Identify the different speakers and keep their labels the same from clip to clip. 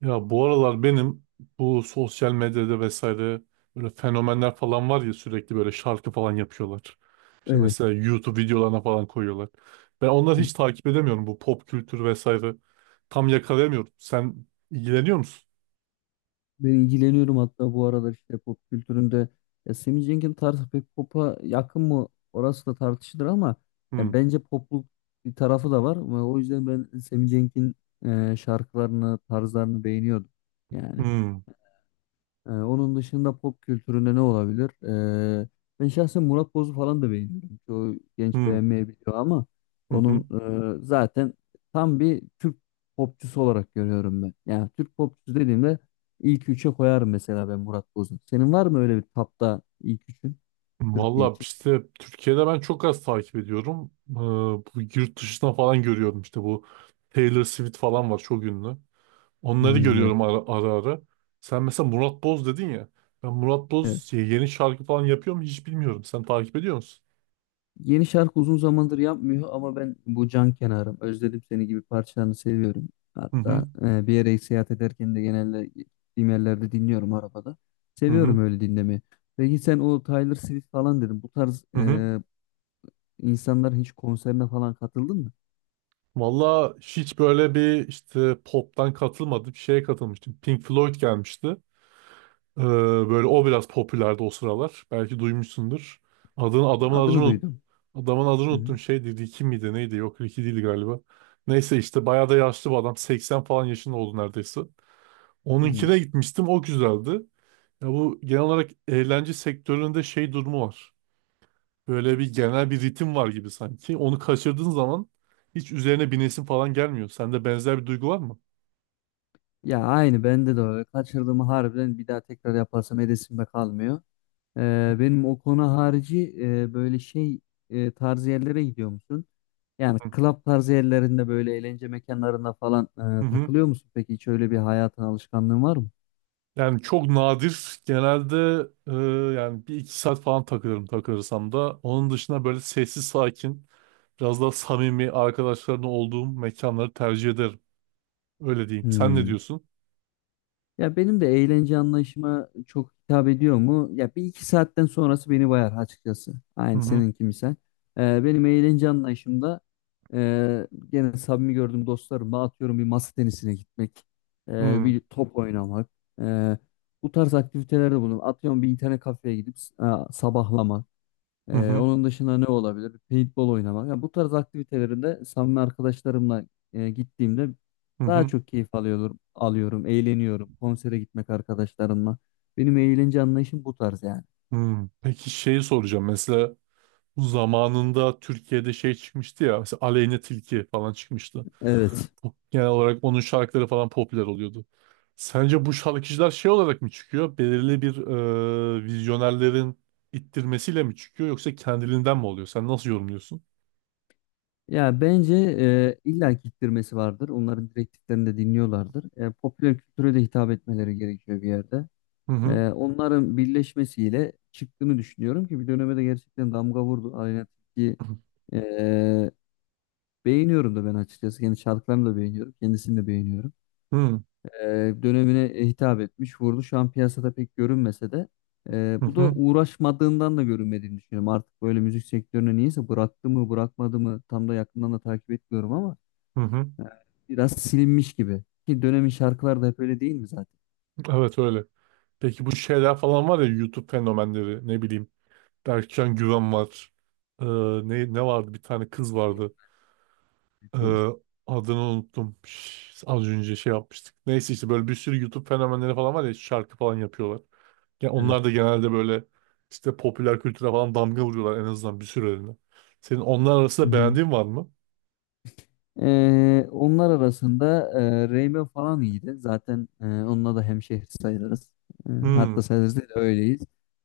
Speaker 1: Ya bu aralar benim bu sosyal medyada vesaire böyle fenomenler falan var ya, sürekli böyle şarkı falan yapıyorlar. İşte
Speaker 2: Evet.
Speaker 1: mesela YouTube videolarına falan koyuyorlar. Ben onları hiç takip edemiyorum, bu pop kültür vesaire. Tam yakalayamıyorum. Sen ilgileniyor musun?
Speaker 2: Ben ilgileniyorum hatta bu aralar işte pop kültüründe. Ya Sammy Jenkins tarzı pek pop'a yakın mı orası da tartışılır ama
Speaker 1: Hmm,
Speaker 2: ya bence popluk bir tarafı da var. Ve o yüzden ben Sammy Jenkins'in şarkılarını, tarzlarını beğeniyordum. Yani.
Speaker 1: hmm,
Speaker 2: Onun dışında pop kültüründe ne olabilir? Ee, Ben şahsen Murat Boz'u falan da beğeniyorum. Çoğu genç
Speaker 1: hmm,
Speaker 2: beğenmeyebiliyor ama
Speaker 1: hı
Speaker 2: onun
Speaker 1: hı.
Speaker 2: zaten tam bir Türk popçusu olarak görüyorum ben. Yani Türk popçusu dediğimde ilk üçe koyarım mesela ben Murat Boz'u. Senin var mı öyle bir tapta ilk üçün Türkiye
Speaker 1: Valla
Speaker 2: için?
Speaker 1: işte Türkiye'de ben çok az takip ediyorum. Bu yurt dışına falan görüyorum, işte bu Taylor Swift falan var, çok ünlü. Onları
Speaker 2: Hmm, evet.
Speaker 1: görüyorum ara ara. Sen mesela Murat Boz dedin ya. Ben Murat
Speaker 2: Evet.
Speaker 1: Boz yeni şarkı falan yapıyor mu hiç bilmiyorum. Sen takip ediyor musun?
Speaker 2: Yeni şarkı uzun zamandır yapmıyor ama ben bu can kenarım, özledim seni gibi parçalarını seviyorum.
Speaker 1: Hı hı.
Speaker 2: Hatta bir yere seyahat ederken de genelde gittiğim yerlerde dinliyorum arabada.
Speaker 1: Hı hı.
Speaker 2: Seviyorum öyle dinlemeyi. Peki sen o Taylor Swift falan dedin. Bu tarz
Speaker 1: Hı hı.
Speaker 2: insanların hiç konserine falan katıldın mı?
Speaker 1: Valla hiç böyle bir işte pop'tan katılmadım. Bir şeye katılmıştım. Pink Floyd gelmişti. Ee, böyle o biraz popülerdi o sıralar. Belki duymuşsundur. Adını, adamın adını
Speaker 2: Adını
Speaker 1: unut-
Speaker 2: duydum.
Speaker 1: Adamın adını
Speaker 2: Hı hı.
Speaker 1: unuttum. Şeydi, Ricky miydi neydi? Yok, Ricky değil galiba. Neyse, işte bayağı da yaşlı bir adam. 80 falan yaşında oldu neredeyse.
Speaker 2: Hı.
Speaker 1: Onunkine gitmiştim. O güzeldi. Ya bu genel olarak eğlence sektöründe şey durumu var. Böyle bir genel bir ritim var gibi sanki. Onu kaçırdığın zaman hiç üzerine binesin falan gelmiyor. Sende benzer bir duygu var mı?
Speaker 2: Ya aynı bende de öyle. Kaçırdığımı harbiden bir daha tekrar yaparsam edesimde kalmıyor. Benim o konu harici böyle şey tarzı yerlere gidiyor musun? Yani
Speaker 1: Hı
Speaker 2: club tarzı yerlerinde böyle eğlence mekanlarında falan
Speaker 1: hı. Hı.
Speaker 2: takılıyor musun? Peki hiç öyle bir hayatın alışkanlığın var mı?
Speaker 1: Yani çok nadir. Genelde e, yani bir iki saat falan takılırım, takılırsam da. Onun dışında böyle sessiz sakin, biraz daha samimi arkadaşlarımla olduğum mekanları tercih ederim. Öyle diyeyim. Sen ne
Speaker 2: Hmm.
Speaker 1: diyorsun?
Speaker 2: Ya benim de eğlence anlayışıma çok hitap ediyor mu? Ya bir iki saatten sonrası beni bayar açıkçası.
Speaker 1: Hı
Speaker 2: Aynı
Speaker 1: hı.
Speaker 2: seninki misal. Benim eğlence anlayışımda e, gene samimi gördüğüm dostlarımla atıyorum bir masa tenisine gitmek,
Speaker 1: Hı hı.
Speaker 2: bir top oynamak, e, bu tarz aktivitelerde bulunuyorum. Atıyorum bir internet kafeye gidip e, sabahlamak.
Speaker 1: Hı hı.
Speaker 2: Onun dışında ne olabilir? Paintball oynamak. Ya bu tarz aktivitelerinde samimi arkadaşlarımla gittiğimde
Speaker 1: Hı
Speaker 2: daha
Speaker 1: hı.
Speaker 2: çok keyif alıyorum, eğleniyorum. Konsere gitmek arkadaşlarımla. Benim eğlence anlayışım bu tarz yani.
Speaker 1: Hı. Peki şeyi soracağım. Mesela bu zamanında Türkiye'de şey çıkmıştı ya, mesela Aleyne Tilki falan çıkmıştı.
Speaker 2: Evet.
Speaker 1: Genel olarak onun şarkıları falan popüler oluyordu. Sence bu şarkıcılar şey olarak mı çıkıyor? Belirli bir vizyonerlerin ittirmesiyle mi çıkıyor, yoksa kendiliğinden mi oluyor? Sen nasıl yorumluyorsun?
Speaker 2: Ya bence illa ki ittirmesi vardır. Onların direktiflerini de dinliyorlardır. Popüler kültüre de hitap etmeleri gerekiyor bir yerde.
Speaker 1: Hı hı.
Speaker 2: Onların birleşmesiyle çıktığını düşünüyorum ki bir döneme de gerçekten damga vurdu. Aleyna Tilki beğeniyorum da ben açıkçası. Kendi şarkılarını da beğeniyorum. Kendisini de beğeniyorum.
Speaker 1: Hı hı,
Speaker 2: Dönemine hitap etmiş, vurdu. Şu an piyasada pek görünmese de bu da
Speaker 1: hı
Speaker 2: uğraşmadığından da görünmediğini düşünüyorum. Artık böyle müzik sektörüne niyeyse bıraktı mı bırakmadı mı tam da yakından da takip etmiyorum ama
Speaker 1: hı. Hı.
Speaker 2: e, biraz silinmiş gibi. Ki dönemin şarkıları da hep öyle değil mi zaten?
Speaker 1: Evet, öyle. Peki bu şeyler falan var ya, YouTube fenomenleri, ne bileyim, Berkcan Güven var. Ee, ne vardı, bir tane kız vardı. Ee,
Speaker 2: Kız.
Speaker 1: adını unuttum. Az önce şey yapmıştık. Neyse, işte böyle bir sürü YouTube fenomenleri falan var ya, şarkı falan yapıyorlar. Ya
Speaker 2: Evet.
Speaker 1: onlar da genelde böyle işte popüler kültüre falan damga vuruyorlar, en azından bir sürelerine. Senin onlar
Speaker 2: Hı
Speaker 1: arasında
Speaker 2: hı.
Speaker 1: beğendiğin var mı?
Speaker 2: Onlar arasında Reyme falan iyiydi. Zaten onunla da hemşehri sayılırız.
Speaker 1: Hmm.
Speaker 2: Hatta sayılırız değil de öyleyiz.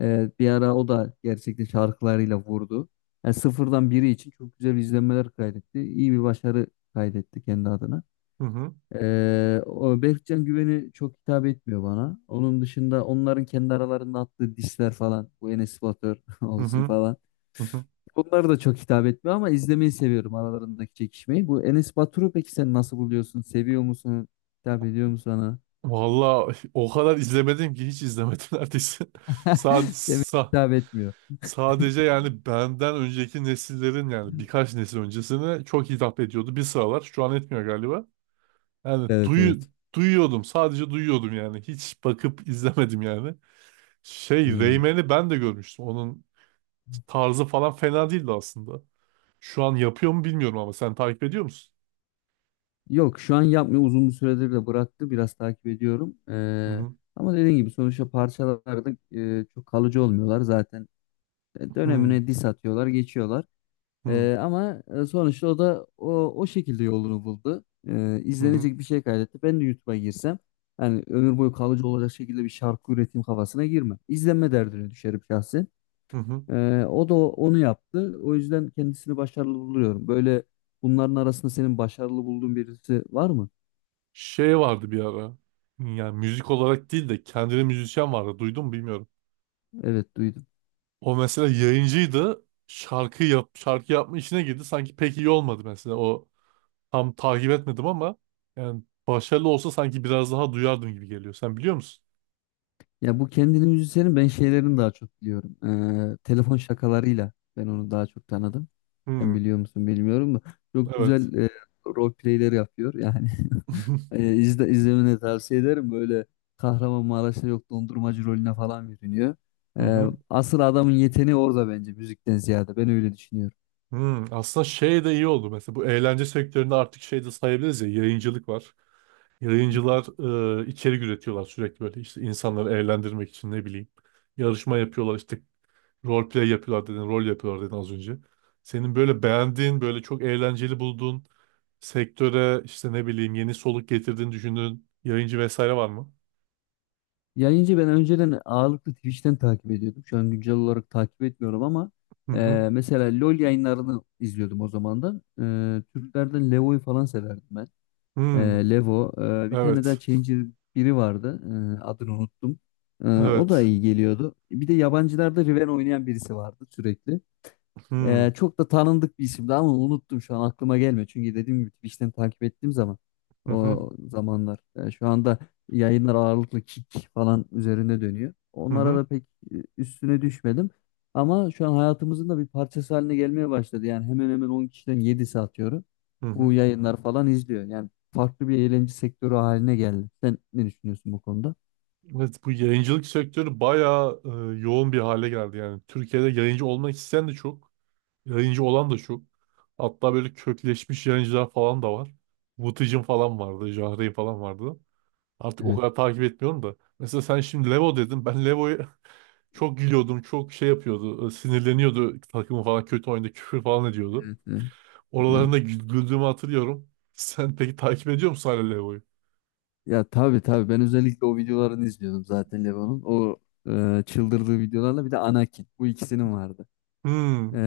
Speaker 2: Bir ara o da gerçekten şarkılarıyla vurdu. Yani sıfırdan biri için çok güzel izlenmeler kaydetti. İyi bir başarı kaydetti kendi adına.
Speaker 1: Hı hı.
Speaker 2: O Berkcan Güven'i çok hitap etmiyor bana. Onun dışında onların kendi aralarında attığı disler falan. Bu Enes Batur
Speaker 1: Hı
Speaker 2: olsun
Speaker 1: hı.
Speaker 2: falan.
Speaker 1: Hı hı.
Speaker 2: Bunlar da çok hitap etmiyor ama izlemeyi seviyorum aralarındaki çekişmeyi. Bu Enes Batur'u peki sen nasıl buluyorsun? Seviyor musun? Hitap ediyor mu sana?
Speaker 1: Valla o kadar izlemedim ki, hiç izlemedim neredeyse.
Speaker 2: Demek
Speaker 1: Sadece,
Speaker 2: ki hitap etmiyor.
Speaker 1: sadece yani benden önceki nesillerin, yani birkaç nesil öncesine çok hitap ediyordu. Bir sıralar, şu an etmiyor galiba. Yani
Speaker 2: Evet,
Speaker 1: duyu,
Speaker 2: evet.
Speaker 1: duyuyordum. Sadece duyuyordum yani. Hiç bakıp izlemedim yani. Şey,
Speaker 2: Hmm.
Speaker 1: Rayman'i ben de görmüştüm. Onun tarzı falan fena değildi aslında. Şu an yapıyor mu bilmiyorum, ama sen takip ediyor musun?
Speaker 2: Yok şu an yapmıyor. Uzun bir süredir de bıraktı. Biraz takip ediyorum.
Speaker 1: Hı hı,
Speaker 2: Ama dediğim gibi sonuçta parçalarda çok kalıcı olmuyorlar zaten.
Speaker 1: hı
Speaker 2: Dönemine diss atıyorlar, geçiyorlar.
Speaker 1: hı,
Speaker 2: Ama sonuçta o da o şekilde yolunu buldu.
Speaker 1: hı hı,
Speaker 2: İzlenecek bir şey kaydetti. Ben de YouTube'a girsem yani ömür boyu kalıcı olacak şekilde bir şarkı üretim kafasına girmem. İzlenme derdine düşerim şahsen.
Speaker 1: hı hı.
Speaker 2: O da onu yaptı. O yüzden kendisini başarılı buluyorum. Böyle bunların arasında senin başarılı bulduğun birisi var mı?
Speaker 1: Şey vardı bir ara. Yani müzik olarak değil de kendine müzisyen vardı. Duydun mu bilmiyorum.
Speaker 2: Evet, duydum.
Speaker 1: O mesela yayıncıydı. Şarkı yap, şarkı yapma işine girdi. Sanki pek iyi olmadı mesela o. Tam takip etmedim ama, yani başarılı olsa sanki biraz daha duyardım gibi geliyor. Sen biliyor musun?
Speaker 2: Ya bu kendini müzisyenin ben şeylerini daha çok biliyorum. Telefon şakalarıyla ben onu daha çok tanıdım. Sen
Speaker 1: Hmm,
Speaker 2: biliyor musun bilmiyorum da çok
Speaker 1: evet.
Speaker 2: güzel role playler yapıyor. Yani izlemeni tavsiye ederim. Böyle Kahramanmaraş'ta yok dondurmacı rolüne falan bürünüyor.
Speaker 1: Hı
Speaker 2: Ee,
Speaker 1: hı.
Speaker 2: Asıl adamın yeteneği orada bence müzikten ziyade. Ben öyle düşünüyorum.
Speaker 1: Hmm, aslında şey de iyi oldu. Mesela bu eğlence sektöründe artık şey de sayabiliriz ya, yayıncılık var. Yayıncılar içerik üretiyorlar sürekli, böyle işte insanları eğlendirmek için, ne bileyim. Yarışma yapıyorlar, işte rol play yapıyorlar dedin, rol yapıyorlar dedin az önce. Senin böyle beğendiğin, böyle çok eğlenceli bulduğun, sektöre işte ne bileyim yeni soluk getirdiğini düşündüğün yayıncı vesaire var mı?
Speaker 2: Yayıncı ben önceden ağırlıklı Twitch'ten takip ediyordum. Şu an güncel olarak takip etmiyorum ama
Speaker 1: Hı hı.
Speaker 2: mesela LoL yayınlarını izliyordum o zamandan. Türklerden Levo'yu falan severdim ben. E,
Speaker 1: Hmm.
Speaker 2: Levo. Bir tane daha
Speaker 1: Evet.
Speaker 2: Challenger biri vardı. Adını unuttum. O da
Speaker 1: Evet.
Speaker 2: iyi geliyordu. Bir de yabancılarda Riven oynayan birisi vardı sürekli.
Speaker 1: Hmm.
Speaker 2: Çok da tanındık bir isimdi ama unuttum şu an aklıma gelmiyor. Çünkü dediğim gibi Twitch'ten takip ettiğim zaman
Speaker 1: Hı
Speaker 2: o
Speaker 1: hı.
Speaker 2: zamanlar şu anda yayınlar ağırlıklı kick falan üzerine dönüyor.
Speaker 1: Hı
Speaker 2: Onlara
Speaker 1: hı.
Speaker 2: da pek üstüne düşmedim. Ama şu an hayatımızın da bir parçası haline gelmeye başladı. Yani hemen hemen 10 kişiden 7'si atıyorum.
Speaker 1: Hı
Speaker 2: Bu
Speaker 1: hı.
Speaker 2: yayınlar falan izliyor. Yani farklı bir eğlence sektörü haline geldi. Sen ne düşünüyorsun bu konuda?
Speaker 1: Evet, bu yayıncılık sektörü bayağı yoğun bir hale geldi yani. Türkiye'de yayıncı olmak isteyen de çok, yayıncı olan da çok. Hatta böyle kökleşmiş yayıncılar falan da var. Vıtıcın falan vardı, Jahre'yi falan vardı. Artık o
Speaker 2: Evet.
Speaker 1: kadar takip etmiyorum da. Mesela sen şimdi Levo dedin. Ben Levo'yu çok gülüyordum, çok şey yapıyordu, sinirleniyordu takımı falan kötü oyunda, küfür falan ediyordu.
Speaker 2: Evet, evet.
Speaker 1: Oralarında güldüğümü hatırlıyorum. Sen peki takip ediyor musun hala Leo'yu?
Speaker 2: Ya tabii tabii ben özellikle o videolarını izliyordum zaten Leon'un. O çıldırdığı videolarla bir de Anakin. Bu ikisinin vardı. E,
Speaker 1: Hmm.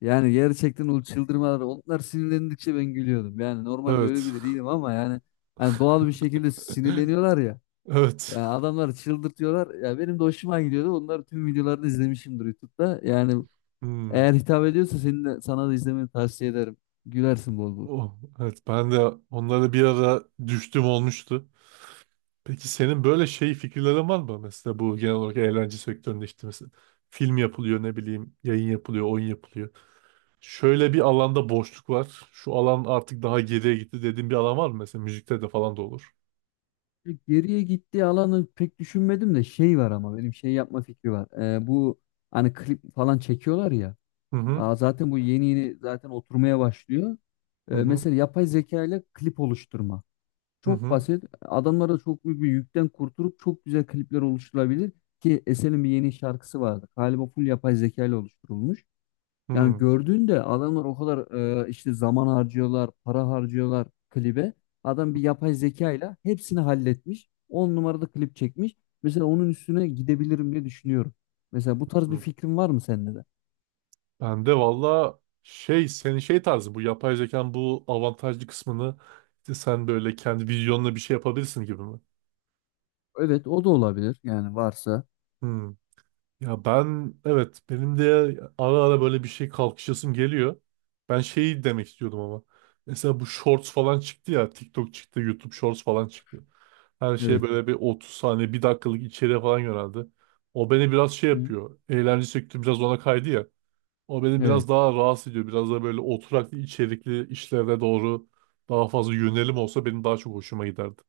Speaker 2: Yani gerçekten o çıldırmaları onlar sinirlendikçe ben gülüyordum. Yani normalde öyle
Speaker 1: Evet.
Speaker 2: biri değilim ama yani hani doğal bir şekilde sinirleniyorlar ya.
Speaker 1: Evet.
Speaker 2: Ya adamları çıldırtıyorlar. Ya benim de hoşuma gidiyordu. Onların tüm videolarını izlemişimdir YouTube'da. Yani
Speaker 1: Hmm.
Speaker 2: eğer hitap ediyorsa senin de, sana da izlemeni tavsiye ederim. Gülersin bol bol.
Speaker 1: Oh, evet, ben de onlara bir ara düştüm, olmuştu. Peki senin böyle şey fikirlerin var mı? Mesela bu genel olarak eğlence sektöründe, işte mesela film yapılıyor, ne bileyim yayın yapılıyor, oyun yapılıyor. Şöyle bir alanda boşluk var. Şu alan artık daha geriye gitti dediğin bir alan var mı? Mesela müzikte de falan da olur.
Speaker 2: Geriye gittiği alanı pek düşünmedim de şey var ama benim şey yapma fikri var. Bu hani klip falan çekiyorlar ya.
Speaker 1: Hı hı.
Speaker 2: Aa, zaten bu yeni yeni zaten oturmaya başlıyor.
Speaker 1: Hı hı.
Speaker 2: Mesela yapay zeka ile klip oluşturma.
Speaker 1: Hı
Speaker 2: Çok
Speaker 1: hı.
Speaker 2: basit. Adamlara çok büyük bir yükten kurtulup çok güzel klipler oluşturulabilir. Ki Esen'in bir yeni şarkısı vardı. Galiba full yapay zeka ile oluşturulmuş. Yani gördüğünde adamlar o kadar işte zaman harcıyorlar, para harcıyorlar klibe. Adam bir yapay zeka ile hepsini halletmiş. On numarada klip çekmiş. Mesela onun üstüne gidebilirim diye düşünüyorum. Mesela bu tarz bir
Speaker 1: Hı.
Speaker 2: fikrin var mı sende de?
Speaker 1: Ben de valla şey, senin şey tarzı bu yapay zekanın bu avantajlı kısmını işte sen böyle kendi vizyonla bir şey yapabilirsin gibi mi?
Speaker 2: Evet o da olabilir yani varsa.
Speaker 1: Hmm. Ya ben, evet, benim de ara ara böyle bir şey kalkışasım geliyor. Ben şeyi demek istiyordum ama. Mesela bu shorts falan çıktı ya, TikTok çıktı, YouTube shorts falan çıktı. Her şeye
Speaker 2: Evet.
Speaker 1: böyle bir 30 saniye bir dakikalık içeriğe falan yöneldi. O beni biraz şey
Speaker 2: Hı.
Speaker 1: yapıyor. Eğlence sektörü biraz ona kaydı ya. O beni
Speaker 2: Evet.
Speaker 1: biraz daha rahatsız ediyor. Biraz da böyle oturaklı içerikli işlere doğru daha fazla yönelim olsa benim daha çok hoşuma giderdi.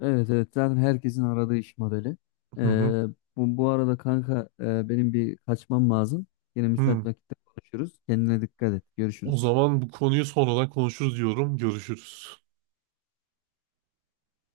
Speaker 2: Evet, evet zaten herkesin aradığı iş modeli.
Speaker 1: Hı hı.
Speaker 2: Ee, Bu, arada kanka benim bir kaçmam lazım. Yine müsait
Speaker 1: Hı.
Speaker 2: vakitte konuşuruz. Kendine dikkat et.
Speaker 1: O
Speaker 2: Görüşürüz.
Speaker 1: zaman bu konuyu sonradan konuşuruz diyorum. Görüşürüz.